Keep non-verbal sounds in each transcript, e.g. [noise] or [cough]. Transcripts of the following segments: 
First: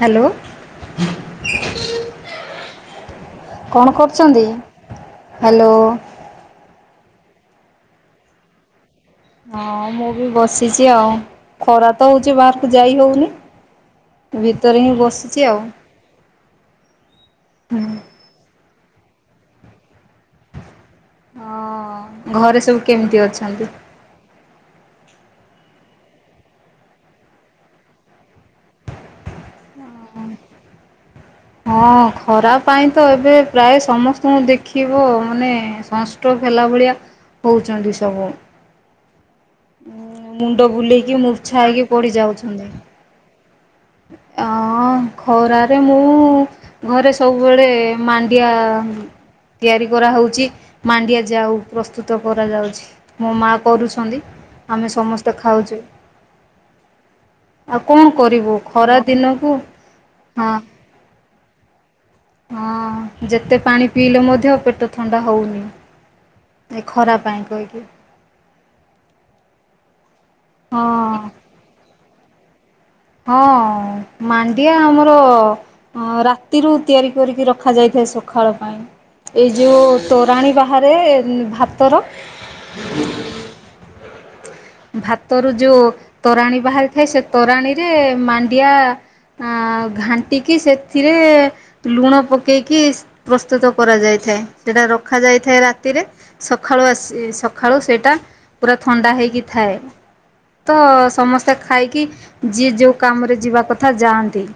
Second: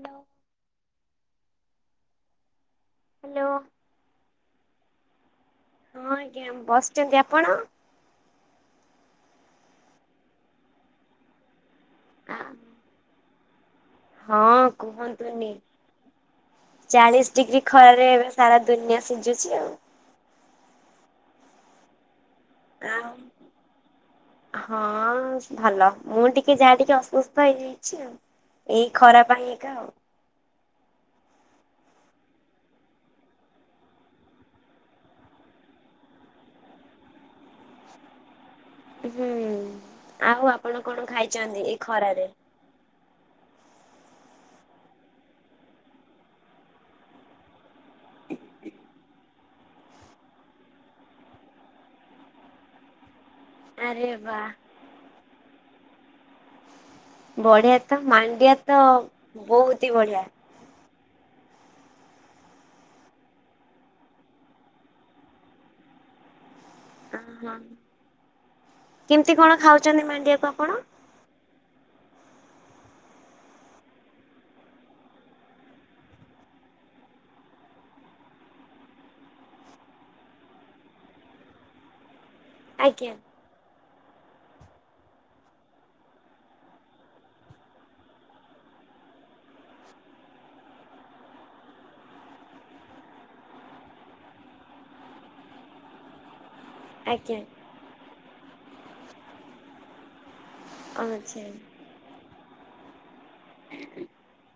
Hello hello କଣ କରୁଚନ୍ତି? Hello. ହଁ ଆଜ୍ଞା ବସିଚନ୍ତି। ଆପଣ? ହଁ ମୁଁ ବି ବସିଚି ଆଉ ଖରା ତ ହଉଚି ବାହାରକୁ ଯାଇ ହଉନି। ହଁ ଭିତରେ ହିଁ ବସିଚି କୁହନ୍ତୁନି ଆଉ। ଚାଳିଶ ଡିଗ୍ରୀ ହଁ ଖରାରେ ଏବେ ସାରା ଦୁନିଆ ସିଜୁଚି ଆଉ। ହଁ। ଘରେ ସବୁ ଆଉ କେମିତି ଅଛନ୍ତି? ହଁ ଭଲ ମୁଁ ଟିକେ ଯାହା ଟିକେ ଅସୁସ୍ଥ ହେଇଯାଇଚି ଆଉ। ଏଇ ଖରା ପାଇଁ ଏକା ଆଉ। ହଁ ଖରା ପାଇଁ ତ ଏବେ ପ୍ରାୟ ସମସ୍ତଙ୍କୁ ଦେଖିବ ମାନେ ସଂ ଷ୍ଟ୍ରୋଗ ହେଲା ଭଳିଆ ହଉଚନ୍ତି ସବୁ। ହୁଁ। ଆଉ ମୁଣ୍ଡ ଆପଣ କଣ ବୁଲେଇକି ମୂର୍ଚ୍ଛା ଖାଇଚନ୍ତି ଏଇ ହେଇକି ଖରାରେ? [unintelligible] ଅଁ ଖରାରେ ମୁଁ ଘରେ ସବୁବେଳେ ମାଣ୍ଡିଆ ତିଆରି କରାହୋଉଚି ମାଣ୍ଡିଆ ଯାଉ ପ୍ରସ୍ତୁତ କରାଯାଉଚି। ମୋ ମା ଆରେ କରୁଛନ୍ତି ବା ଆମେ ସମସ୍ତେ ଖାଉଚୁ। ବଢଆ ତ। ମଣ୍ଡିଆ ଖରା ଦିନକୁ ହଁ ହଁ ଯେତେ ପାଣି ପିଇଲେ ମଧ୍ୟ ପେଟ ଥଣ୍ଡା ହଉନି। ଏ ଖରା ଅ ପାଇଁ ହଁ କହିକି। କେମିତି କଣ ଖାଉଛନ୍ତି ମାଣ୍ଡିଆକୁ ଆପଣ? ହଁ। ହଁ ମାଣ୍ଡିଆ ଆମର ଅ ରାତିରୁ ତିଆରି କରିକି ରଖାଯାଇଥାଏ ସଖାଳ ପାଇଁ ଏଇ ଯେଉଁ ତୋରାଣୀ ବାହାରେ ଭାତର ଆଜ୍ଞା। ଭାତରୁ ଯୋଉ ତୋରାଣୀ ବାହାରିଥାଏ ସେ ତୋରାଣୀରେ ମାଣ୍ଡିଆ ଆ ଘାଣ୍ଟିକି ସେଥିରେ ଲୁଣ ପକେଇକି ପ୍ରସ୍ତୁତ କରାଯାଇଥାଏ। ସେଟା ରଖାଯାଇଥାଏ ରାତିରେ ସଖାଳୁ ଆସି ଆଜ୍ଞା ସଖାଳୁ ସେଇଟା ପୁରା ଥଣ୍ଡା ହୋଇକି ଥାଏ। ତ ଆଚ୍ଛା। ସମସ୍ତେ ଖାଇକି ଯିଏ ଯୋଉ କାମରେ ଯିବା କଥା ଯାଆନ୍ତି।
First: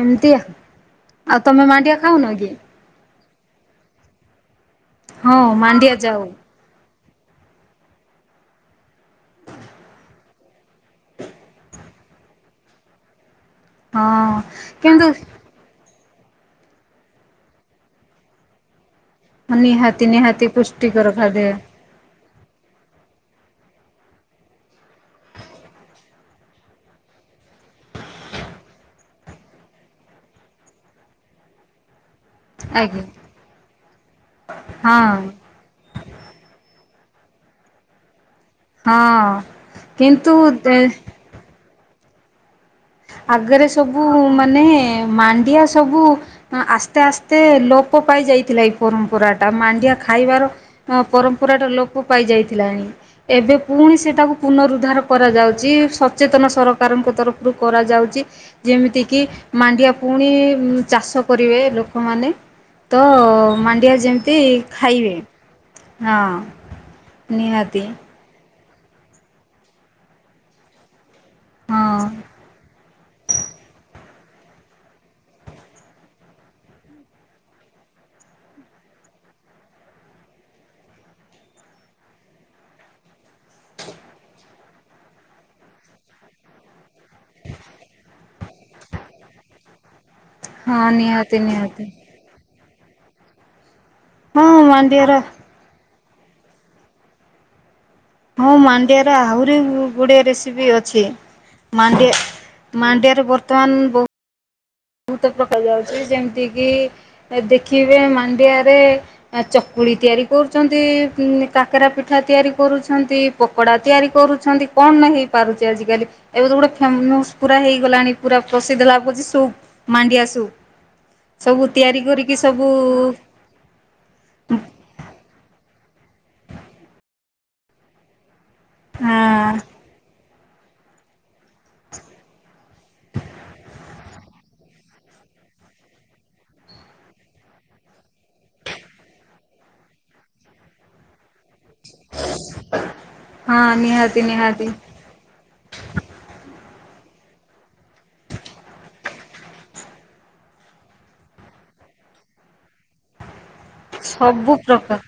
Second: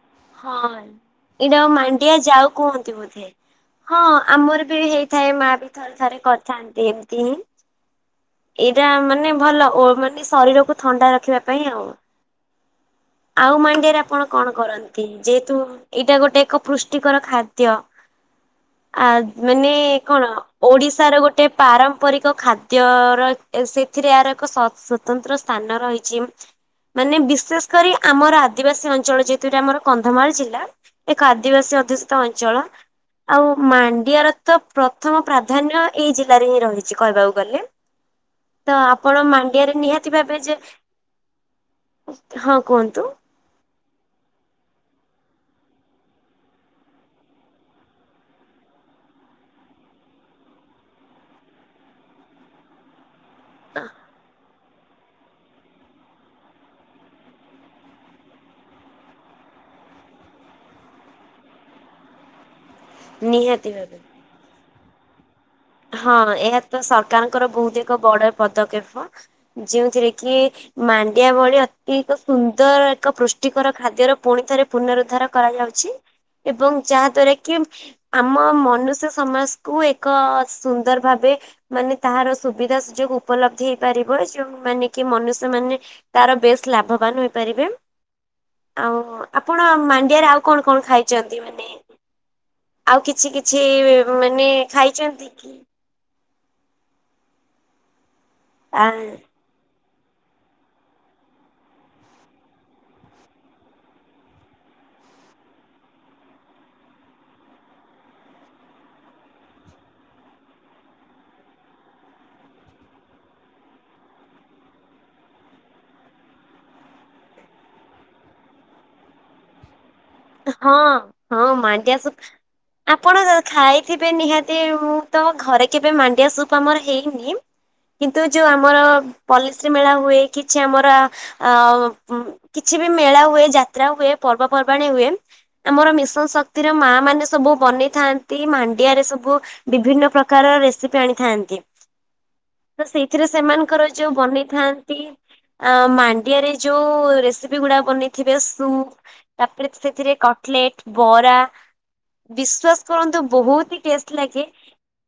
ଏମିତି ହଁ ଏଇଟା ତମେ ଆଉ ମାଣ୍ଡିଆ ଖାଉନ କି? ଯାଉ କୁହନ୍ତି ବୋଧେ ହଁ ଆମର ବି ହେଇ ଥାଏ ହଁ ମା ବି ମାଣ୍ଡିଆ ଥରେ ଥରେ ଯାଉ କରିଥାନ୍ତି ଏମିତି ହିଁ। ଏଇଟା ମାନେ ଭଲ ଓ ମାନେ ଶରୀରକୁ ଥଣ୍ଡା ରଖିବା ପାଇଁ ଆଉ। ଆଉ ମାଣ୍ଡିଆରେ ଆପଣ ହଁ କଣ କରନ୍ତି କିନ୍ତୁ ଯେହେତୁ ଏଇଟା ଗୋଟେ ଏକ ପୃଷ୍ଟିକର ଖାଦ୍ୟ ଆ ମାନେ ନିହାତି କଣ ନିହାତି ପୁଷ୍ଟିକର ଓଡିଶାର ଗୋଟେ ଖାଦ୍ୟ ପାରମ୍ ପମ୍ପରିକ ଖାଦ୍ୟର ସେଥିରେ ଆହାର ଏକ ସ୍ଵତନ୍ତ୍ର ସ୍ଥାନ ରହିଛି। ମାନେ ବିଶେଷ କରି ଆମର ଆଦିବାସୀ ଅଞ୍ଚଳ ଯେହେତୁରେ ଆମର କନ୍ଧମାଳ ଜିଲ୍ଲା ଏକ ଆଦିବାସୀ ଅଧ ତ ଅଞ୍ଚଳ ଆଜ୍ଞା ଆଉ ମାଣ୍ଡିଆର ତ ହଁ। ପ୍ରଥମ ପ୍ରା ଧାନ୍ୟ ଏଇ ଜିଲ୍ଲାରେ ହିଁ ରହିଛି କହିବାକୁ ଗଲେ। ତ ଆପଣ ହଁ ମାଣ୍ଡିଆରେ ନିହାତି କିନ୍ତୁ ଭାବେ ଯେ ଦେ ହଁ କୁହନ୍ତୁ। ଆଗରେ ସବୁ ମାନେ ମାଣ୍ଡିଆ ସବୁ ଆସ୍ତେ ଆସ୍ତେ ଲୋପ ପାଇ ଯାଇଥିଲା ଏଇ ପରମ୍ପରା ଟା ମାଣ୍ଡିଆ ଖାଇବାର ହଁ ପରମ୍ପରା ଟା ଲୋପ ପାଇ ଯାଇଥିଲାଣି। ଏବେ ପୁଣି ସେଟାକୁ ପୁନରୁଦ୍ଧାର କରାଯାଉଛି ସଚେତନ ସରକାରଙ୍କ ତର ରୁ କରାଯାଉଛି ଯେମିତି କିି ମାଣ୍ଡିଆ ପୁଣି ଚାଷ କରିବେ ଲୋକମାନେ। ତ ନିହାତି ମାଣ୍ଡିଆ ଭାବେ। ଯେମିତି ଖାଇବେ। ହଁ ଏହା ତ ସରକାରଙ୍କର ବହୁତ ନିହାତି। ଏକ ବଡ ପଦକ୍ଷେପ ଯେଉଁ ଥିରେ କି ମାଣ୍ଡିଆ ଭଳି ହଁ ଅତି ସୁନ୍ଦର ଏକ ପୁଷ୍ଟିକର ଖାଦ୍ୟର ପୁଣି ଥରେ ପୁନରୁଦ୍ଧାର କରାଯାଉଛି। ଏବଂ ଯାହା ଦ୍ଵାରା କି ଆମ ମନୁଷ୍ୟ ସମାଜକୁୁ ଏକ ସୁନ୍ଦର ଭାବେ ମାନେ ତାହାର ସୁବିଧା ସୁଯୋଗ ଉପଲବ୍ଧ ହେଇପାରିବ ଯଉ ମାନେ କି ମନୁଷ୍ୟ ମାନେ ତାର ବେଶ ଲାଭବାନ ହେଇପାରିବେ ଆଉ ଆପଣ ମାଣ୍ଡିଆରେ ଆଉ କଣ କଣ ହଁ ନିହାତି ଖାଇଛନ୍ତି ମାନେ ନିହାତି। ଆଉ କିଛି କିଛି ମାନେ ହଁ ମାଣ୍ଡିଆର ଖାଇଛନ୍ତି କି? ମୁଁ ଆ ମାଣ୍ଡିଆରେ ଆହୁ ରି ଗୁଡ଼ିଏ ରେସିପି ଅଛି ମାଡିଆ ମାଣ୍ଡିଆରେ ବର୍ତ୍ତମାନ ବ ବହୁତ ପ୍ରକାର ଯାଉଛି ଯେମିତିକି ଦେଖିବେ ମାଣ୍ଡିଆରେ ଚକୁଳି ତିଆରି କରୁଛନ୍ତି କାକରା ପିଠା ତିଆରି କରୁଛନ୍ତି। ପକୋଡ଼ା ତିଆରି କରୁଛନ୍ତି କଣ ନ ହେଇପାରୁଛି ଆଜିକାଲି। ଏବେ ତ ଗୋଟେ ଫେମସ୍ ପୁରା ହେଇଗଲାଣି ପୁରା ପ୍ରସିଦ୍ଧ ଲାଭଛି ସୁପ୍ ମାଣ୍ଡିଆ ସୁପ୍ ହଁ ହଁ ସବୁ ମାଣ୍ଡିଆ ତିଆରି ସୁପ୍ କରିକି ସବୁ ଆପଣ ଖାଇଥିବେ ନିହାତି ମୁଁ ତ ଘରେ କେବେ ମାଣ୍ଡିଆ ସୁପ ଆମର ହେଇନି। କିନ୍ତୁ ଯୋଉ ଆମର ହଁ ପଲିସ୍ରୀ ମେଳା ହୁଏ। କିଛି ଆମର ଅ କିଛି ବି ମେଳା ହୁଏ ଯାତ୍ରା ହୁଏ ପର୍ବପର୍ବାଣୀ ହୁଏ। ଆମର ମିଶନ ଶକ୍ତିର ମା ମାନେ ସବୁ ବନେଇଥାନ୍ତି ମାଣ୍ଡିଆ ରେ ସବୁ ବିଭିନ୍ନ ପ୍ରକାର ରେସିପି ଆଣିଥାନ୍ତି। ତ ସେଇଥିରେ ହଁ ସେମାନଙ୍କର ଯୋଉ ନିହାତି ନିହାତି ବନେଇଥାନ୍ତି ଆ ମାଣ୍ଡିଆରେ ଯୋଉ ରେସିପି ଗୁଡା ବନେଇଥିବେ ସୁପ ତାପରେ ସେଥିରେ କଟଲେଟ ବରା ବିଶ୍ଵାସ କରନ୍ତୁ ବହୁତ ଟେଷ୍ଟ ଲାଗେ ସବୁ ପ୍ରକାର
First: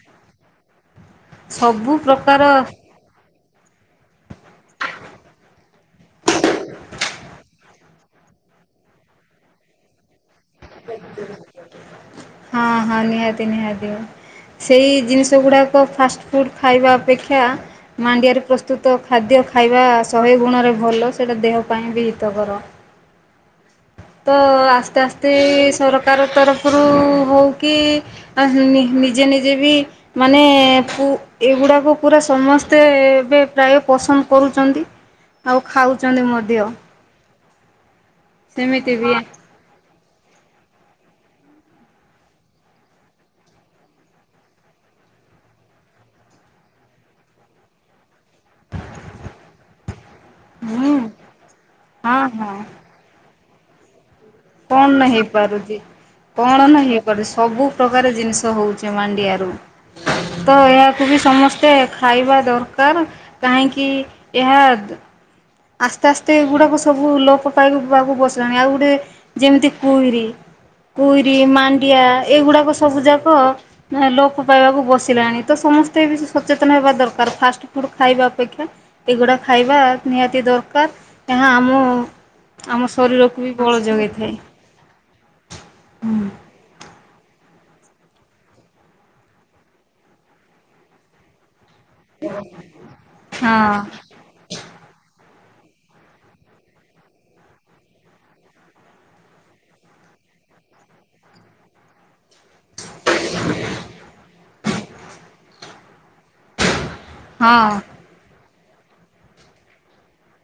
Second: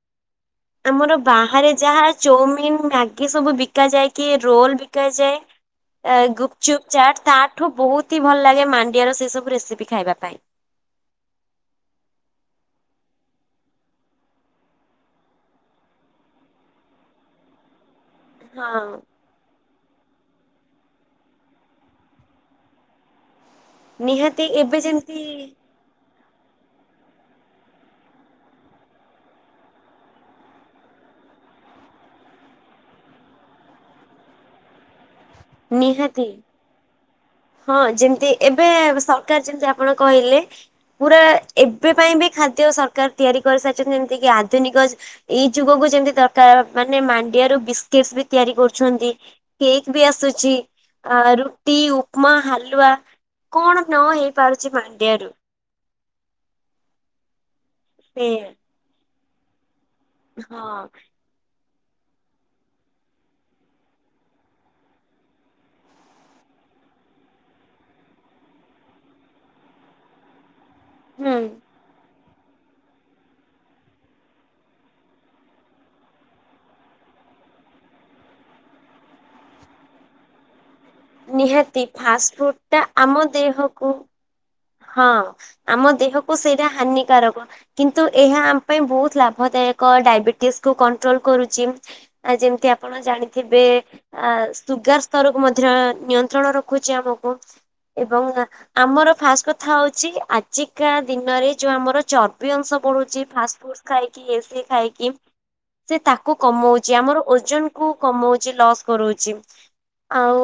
ଆମର ବାହାରେ ସବୁ ଯାହା ପ୍ରକାର ଚଉମିନ ମ୍ୟା କିଏ ସବୁ ବିକା ଯାଏ କି ରୋଲ ବିକା ଯାଏ। ଗୁପଚୁପ ଚାଟ ତାଠୁ ବହୁତ ହି ଭଲ ଲାଗେ ମାଣ୍ଡିଆର ସେ ସବୁ ରେସିପି ଖାଇବା ପାଇଁ। ହଁ ହଁ ନିହାତି ନିହାତି। ସେଇ ଜିନିଷ ଗୁଡ଼ାକ ଫାଷ୍ଟଫୁଡ଼୍ ଖାଇବା ଅପେକ୍ଷା ମାଣ୍ଡିଆରେ ପ୍ରସ୍ତୁତ ହଁ ଖାଦ୍ୟ ଖାଇବା ଶହେ ଗୁଣରେ ଭଲ ସେଇଟା ଦେହ ପାଇଁ ବି ହିତକର। ତ ନିହାତି ଏବେ ଆସ୍ତେ ଯେମିତି ଆସ୍ତେ ସରକାର ତରଫରୁ ହେଉ କିି ଆ ନିଜେ ନିଜେ ବି ମାନେ କୁ ଏଗୁଡ଼ାକୁ ପୁରା ସମସ୍ତେ ଏବେ ପ୍ରାୟ ପସନ୍ଦ କରୁଛନ୍ତି। ହ ଆଉ ଖାଉଛନ୍ତି ମଧ୍ୟ। ହଁ ଯେମତି ଏବେ ସେମିତି ବି ସରକାର ଯେମିତି ଆପଣ କହିଲେ ପୁରା ଏବେ ପାଇଁ ବି ଖାଦ୍ୟ ସରକାର ତିଆରି କରିସାରିଛନ୍ତି ଯେମିତି କି ଆଧୁନିକ ଏଇ ଯୁଗକୁୁ ଯେମିତି ଦରକାର ମାନେ ମାଣ୍ଡିଆରୁ ବିସ୍ କେଶ୍ ବି ତିଆରି କରୁଛନ୍ତି କେକ୍ ବି ଆସୁଛି ହୁଁ ଆ ରୁଟି ଉ ହଁ ହଁ। ବା କଣ ନ ହେଇ ପାରୁଛି କନ ହେଇ ମାଣ୍ଡିଆରୁ ପାରୁଛି? କଣ ନ ହେଇପାରୁଚି ସବୁ ପ୍ରକାର ସେ ଜିନିଷ ହଉଛି ମାଣ୍ଡିଆରୁ। ତ ହଁ ଏହାକୁ ବି ସମସ୍ତେ ଖାଇବା ଦରକାର କାହିଁକି ଏହା ଆସ୍ତେ ଆସ୍ତେ ଏଗୁଡ଼ାକ ସବୁ ଲୋପ ପାଇକ ବାକୁ ବସିଲାଣି ଆଉ ଗୋଟେ ଯେମିତି କୁଇରି କୁଇରି ହୁଁ। ମାଣ୍ଡିଆ ଏଇଗୁଡାକ ସବୁ ଯାକ ଲୋପ ପାଇବାକୁ ବସିଲାଣି ତ ସମସ୍ତେ ବି ସଚେତନ ହେବା ଦରକାର ଫାଷ୍ଟ ଫୁଡ୍ ଖାଇବା ଅପେକ୍ଷା ଏଗୁଡା ଖାଇବା ନିହାତି ଦରକାର। ଏହା ଆମ ନିହାତି ଫାଷ୍ଟ ଫୁଡ ଟା ଆମ ଶରୀରକୁ ବି ବଳ ଦେହକୁ ଯୋଗାଇଥାଏ। ହଁ ଆମ ଦେହକୁ ସେଇଟା ହାନିକାରକ। କିନ୍ତୁ ଏହା ଆମ ପାଇଁ ବହୁତ ଲାଭଦାୟକ ଡାଇବେଟିସକୁୁ କଣ୍ଟ୍ରୋଲ କରୁଛି। ଆ ଯେମିତି ଆପଣ ଜାଣିଥିବେ ହଁ ଆ ସୁଗାର ସ୍ତରକୁ ମଧ୍ୟ ନିୟନ୍ତ୍ରଣ ରଖୁଛି ଆମକୁ। ଏବଂ ଆମର ଫାଷ୍ଟ କଥା ହଉଛି ଆଜିକା ଦିନରେ ଯୋଉ ଆମର ଚର୍ ବି ଅଂଶ ବଢୁଛି ଫାଷ୍ଟ ଫୁଡ ଖାଇକି ଏସି ଖାଇକି ସେ ତାକୁ କମଉଛି ଆମର ଓଜନ ହଁ କୁ କମଉଛି ଲସ୍ କରଉଛି ଆଉ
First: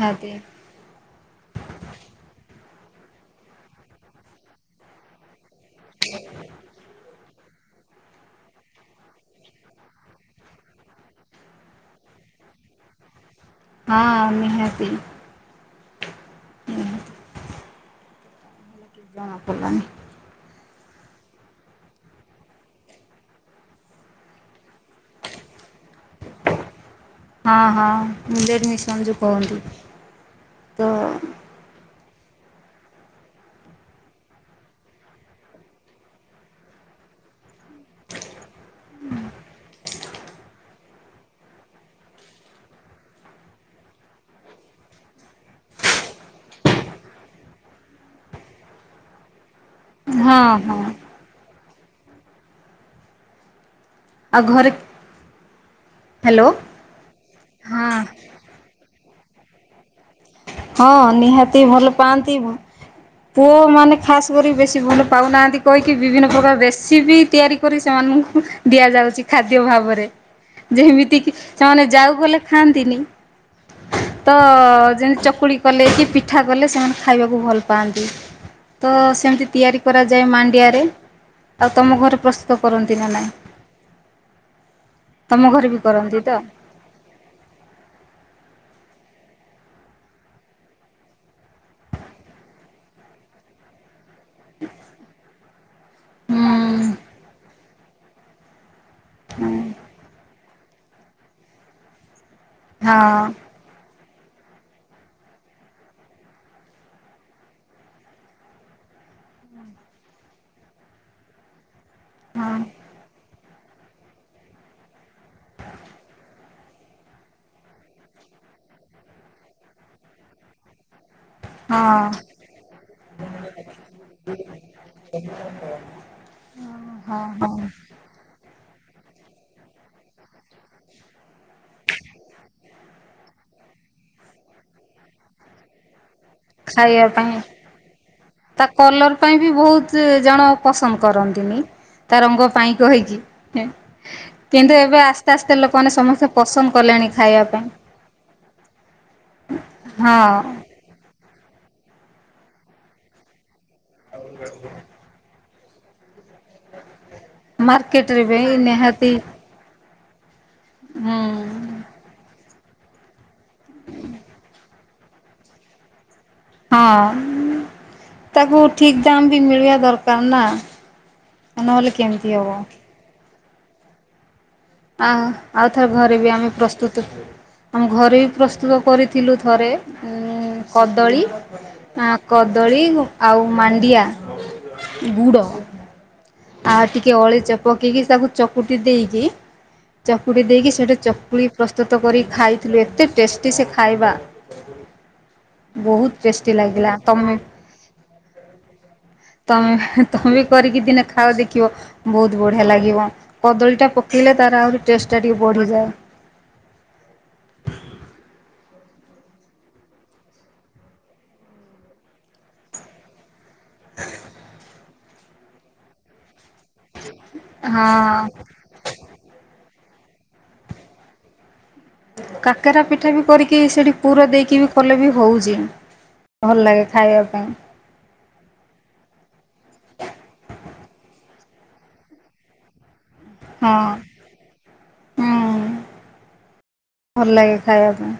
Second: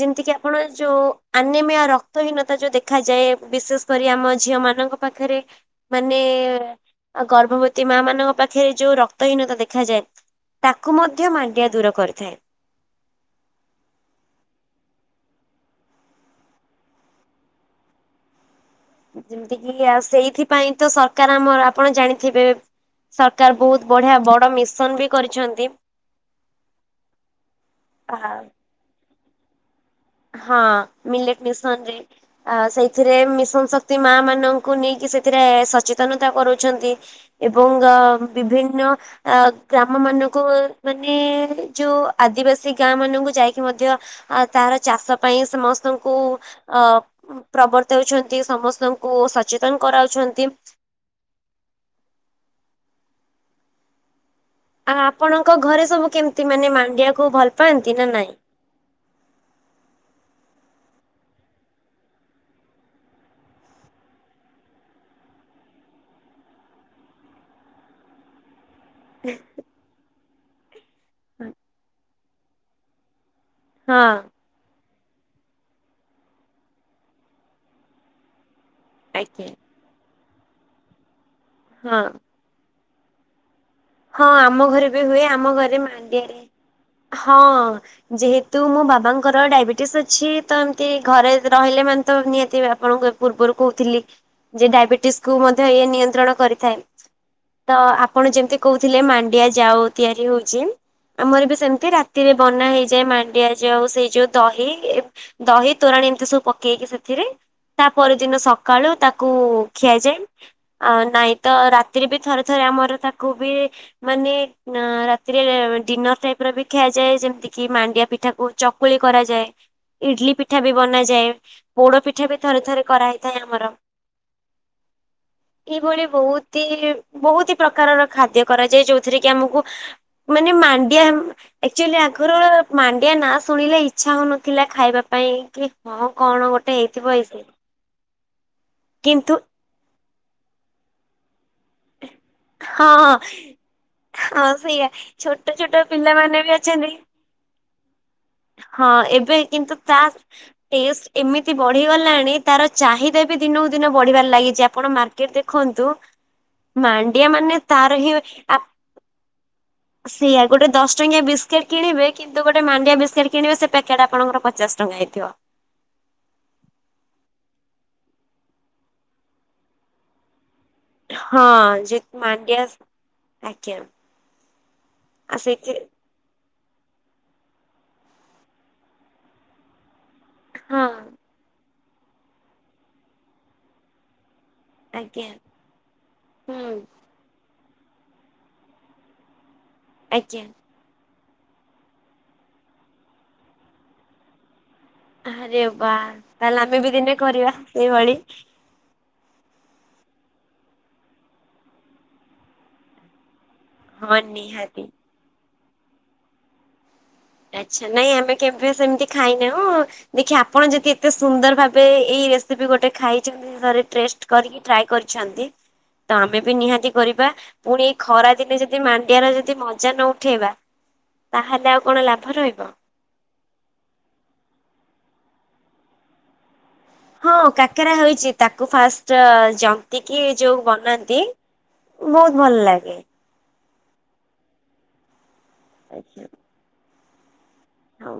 ଯେମିତି କିି ଆପଣ ଯୋଉ ଆନିମିଆ ରକ୍ତହୀନତା ଯୋଉ ଦେ ଦେଖାଯାଏ ବିଶେଷ କରି ଆମ ଝିଅ ମାନଙ୍କ ପାଖରେ ମାନେ ଆଉ ଗର୍ଭବତୀ ମା ମାନଙ୍କ ପାଖରେ ଯୋଉ ରକ୍ତହୀନତା ଦେଖାଯାଏ। ତାକୁ ମଧ୍ୟ ମାଣ୍ଡିଆ ଦୂର କରିଥାଏ। ହଁ ନିହାତି। ହୁଁ। ଯେମିତି କିି ଆଉ ସେଇଥିପାଇଁ ତ ସରକାର ଆମର ଆପଣ ଜାଣିଥିବେ ସରକାର ବହୁତ ବଢିଆ ବଡ ମିଶନ ବି କରିଛନ୍ତି। ହଁ ହଁ ଆ ମିଲେରି ମିସନ୍ ଯୁ କହନ୍ତି। ହଁ ତ ମିଲେଟ ମିଶନ ରେ ଆ ସେଇଥିରେ ମିଶନ ଶକ୍ତି ମା ମାନଙ୍କୁ ନେଇକି ସେଥିରେ ସଚେତନତା କରୁଛନ୍ତି। ଏବଂ ବିଭିନ୍ନ ଗ୍ରା ଆମ ମାନଙ୍କୁ ମାନେ ଯୋଉ ଆଦିବାସୀ ଗାଁ ମାନଙ୍କୁ ଯାଇକି ମଧ୍ୟ ତାର ଚାଷ ପାଇଁ ସମସ୍ତଙ୍କୁ ଅ ପ୍ରବର୍ତ୍ତଉଛନ୍ତି ସମସ୍ତଙ୍କୁ ସଚେତ ତାଙ୍କୁ ହଁ କରାଉଛନ୍ତି। ହଁ ଆଉ ଘରେ ଆଉ ଆପଣଙ୍କ ଘରେ ସବୁ କେମିତି ହ୍ୟାଲୋ ମାନେ ମାଣ୍ଡିଆକୁ ଭଲ ହଁ ପାଆନ୍ତି ନା ନାଇଁ? ହଁ ନିହାତି ଭଲ ପାଆନ୍ତି। ପୁଅ ମାନେ ଖାସେ କରିକି ବେଶୀ ଭଲ ପାଉନାହାନ୍ତି କହିକି ବିଭିନ୍ନ ପ୍ରକାର ବେସିି ବିି ତିଆରି କରି ସେମାନଙ୍କୁ ଦିଆଯାଉଚି। ଖାଦ ଭାବରେ ଯେମିତିକି ସେମାନେ ଯାଉ ଗଲେ ଖାଆନ୍ତିନି। ହଁ। ତ ଯେମିତି ଚକୁଳି କଲେ କି ପିଠା କଲେ ସେମାନେ ଖାଇବାକୁ ଭଲ ପାଆନ୍ତି। ତ ଆଜ୍ଞା ସେମିତି ତିଆରି କରାଯାଏ ମାଣ୍ଡିଆରେ ଆଉ ହଁ ତମ ଘରେ ପ୍ରସ୍ତୁତ କରନ୍ତି ନା ନାହିଁ? ହଁ ଆମ ଘରେ ବି ହୁଏ ଆମ ଘରେ ବି କରନ୍ତି ତ ମାଣ୍ଡିଆରେ ହଁ। ଯେହେତୁ ମୋ ବାବାଙ୍କର ଡାଇବେଟିସ୍ ଅଛି ତ ଏମିତି ଘରେ ରହିଲେ ମାନେ ତ ନିହାତି ବାପାଙ୍କୁକ ପୂର୍ବରୁ କହୁଥିଲି। ଯେ ଡାଇବେଟିସ୍ ମଧ୍ୟ ଇ ନିୟନ୍ତ୍ରଣ ହୁଁ କରିଥାଏ ହଁ। ତ ଆପଣ ଯେମତି ଥିଲେ ମାଣ୍ଡିଆ ଯାଉ ତିଆରି ହୋଉଛି ଆମର ବି ସେମିତି ରାତିରେ ବନା ହେଇଯାଏ ହଁ ମାଣ୍ଡିଆ। ଯେଉ ସେଇ ଯୋଉ ଦହି ଦହି ତୋରାଣି ଏମିତି ସବୁ ପକେଇକି ସେଥିରେ। ତା ପରଦିନ ସକାଳୁ ତାକୁ ଖିଆଯାଏ। ଆ ନାଇ ତ ରାତିରେ ବି ଥରେ ହଁ ଥରେ ଆମର ତାକୁ ବି ମାନେ ନ ରାତିରେ ଡିନର ଟାଇପି ର ବି ଖିଆଯାଏ ଯେମିତି କି ମାଣ୍ଡିଆ ପିଠା କୁ ଚକୁଳି କରାଯାଏ ଇଟିଲି ପିଠା ବି ବନାଯାଏ। ପୋଡ ପିଠା ବି ଥରେ ଥରେ କରାହେଇଥାଏ ଆମର। [inaudible] ଏଇଭଳି ବୋହୁତି ହଁ ହଁ ବୋହୁତି ପ୍ରକାରର। ଖାଦ୍ୟ କରାଯାଏ ଯୋଉଥିରେ କି ଆମକୁ ମାନେ ମାଣ୍ଡିଆ। ଆକ୍ଚୁଆଲି ଆଗରୁ ମାଣ୍ଡିଆ ନା ଶୁଣିଲେ ଇଛା ହୋଉନଥିଲା ଖାଇବା ପାଇଁ କି। ହଁ କଣ ଗୋଟେ ଖାଇବା ହେଇଥିବ ପାଇଁ ଏଇସେ। ତା କଲର ପାଇଁ ବି ବହୁତୁ ଜଣ ପସନ୍ଦ କରନ୍ତିନେହିଁ ତା ରଙ୍ଗ। ପାଇଁ ହଁ କହିଚି। ହଁ କିନ୍ତୁଏ ସେଇଆ ଏବେ ଆସ୍ତେ ଛୋଟ ଆସ୍ତେ ଛୋଟ ଲୋକମାନେ ସମସ୍ତେ ପିଲାମାନେ ବି ପସନ୍ଦ ଅଛନ୍ତି କଲେଣି ଖାଇବା ପାଇଁ। ହଁ ଏବେ କିନ୍ତୁ ତା ହଁ ଟେଷ୍ଟ ଏମିତି ବଢିଗଲାଣି ତାର ଚାହିଦା ବି ଦିନକୁ ଦିନ ବଢିବାରେ ଲାଗିଚି ଆପଣ ମାର୍କେଟ ଦେ ଦେଖନ୍ତୁ ମାଣ୍ଡିଆ ମାନେ ତାର ହିଁ ମାର୍କେଟରେ ବି ଆ ନିହାତି ସେଇୟା ଗୋଟେ ଦଶ ହୁଁ ଟଙ୍କିଆ ବିସ୍କିଟ୍ କିଣିବେ କିନ୍ତୁ ଗୋଟେ ମାଣ୍ଡିଆ ବିସ୍ କିଣିବେ ସେ ପ୍ୟାକେଟ୍ ଆପଣଙ୍କର ପଚାଶ ଟଙ୍କା ହେଇଥିବ। ହଁ ତାକୁ ଠିକ୍ ଦାମେ ବି ମିଳିବା ଦରକାର ନା। ହଁ ନହେଲେ ଯେ କେମିତି ହେବ ମଡିଆ ଆଜ୍ଞା। ଆଉ ଆଉ ଥରେ ଘର। ଏବେବି ଆମେ ପ୍ରସ୍ତୁତୁ ଆମେ ଘରେ ବି ପ୍ରସ୍ତୁତ କରିଥିଲୁ ଥରେ। ହଁ କଦଳୀ ଆଁ କଦଳୀ ଆଉ ମାଣ୍ଡିଆ। ଆଜ୍ଞା ବୁଡ଼। ହୁଁ ଆଉ ଟିକେ ଅଳେଇଚ ପକେଇକି ତାକୁ ଚକୁଟି ଦେଇକି ଆଜ୍ଞା ଚକୁଟି ଦେଇକି ସେଠି ଚକୁଳି ପ୍ରସ୍ତୁତ କରିକି ଖାଇଥିଲୁ ଏତେ ଟେଷ୍ଟି ସେ ଖାଇବା। ଆରେ ବା ବହୁତ ଟେଷ୍ଟି ତାହେଲେ ଆମେ ଲାଗିଲା ବି ଦିନେ ତମେ କରିବା ଏଇଭଳି। ତମେ ତମେ ବି କରିକି ଦିନେ ଖାଅ ଦେଖିବ ବହୁତୁ ବଢିଆ ଲାଗିବ କଦଳୀ। ସେଇଟା ହଁ ପକେଇଲେ ତାର ଆହୁରି ନିହାତି ଟେଷ୍ଟା ଟିକିଏ ବଢିଯାଏ। ଆଚ୍ଛା ନାଇଁ ଆମେ କେବେ ସେମିତି ଖାଇନାଉ। ଦେଖି ଆପଣ ଯଦି ଏତେ ସୁନ୍ଦର ଭାବେ ଏଇ ରେସିପି ଗୋଟେ ଖାଇଛନ୍ତି। ଥରେ ଟେଷ୍ଟ କରିକି ଟ୍ରାଏ କରିଛନ୍ତି ତ ଆମେ ବି ନିହାତି କରିବା। ପୁଣି ହଁ। ଖରା ଦିନେ ଯଦି ମାଣ୍ଡିଆର ଯଦି ମଜା ନ ଉଠେଇବା ତାହେଲେ ଆଉ କଣ ଲାଭ ରହିବ। କାକରା ପିଠା ବି କରିକି ସେଠି ପୁର ଦେଇକି ବି କଲେ ବି ହଉଛି। ଭଲ ଲାଗେ ଖାଇବା ପାଇଁ। କେରା ହେଇଛି ତାକୁ ଫାଷ୍ଟ ଜନ୍ତି କିି ଯୋଉ ବନାନ୍ତି ବହୁତ ଭଲ ଲାଗେ। ହଁ ହୁଁ। ଆଚ୍ଛା। ଭଲ ଲାଗେ ଖାଇବା ପାଇଁ।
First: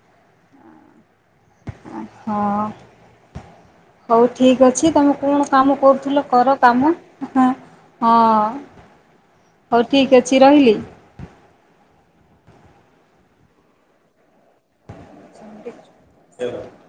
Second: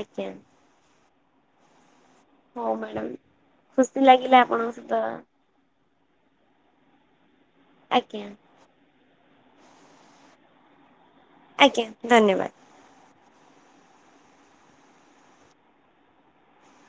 ଆଜ୍ଞା। ଓ ହଁ ହଉ ମ୍ୟାଡ଼ାମ ଖୁସି ହଉ ଲାଗିଲା ଠିକ ଆପଣଙ୍କ ଅଛି ସହିତ ତମେ କଣ କାମ କରୁଥିଲ କର କାମ ହଁ। ଆଜ୍ଞା ହଉ ଠିକ ଅଛି ରହିଲି। ଆଜ୍ଞା ଧନ୍ୟବାଦ। [inaudible]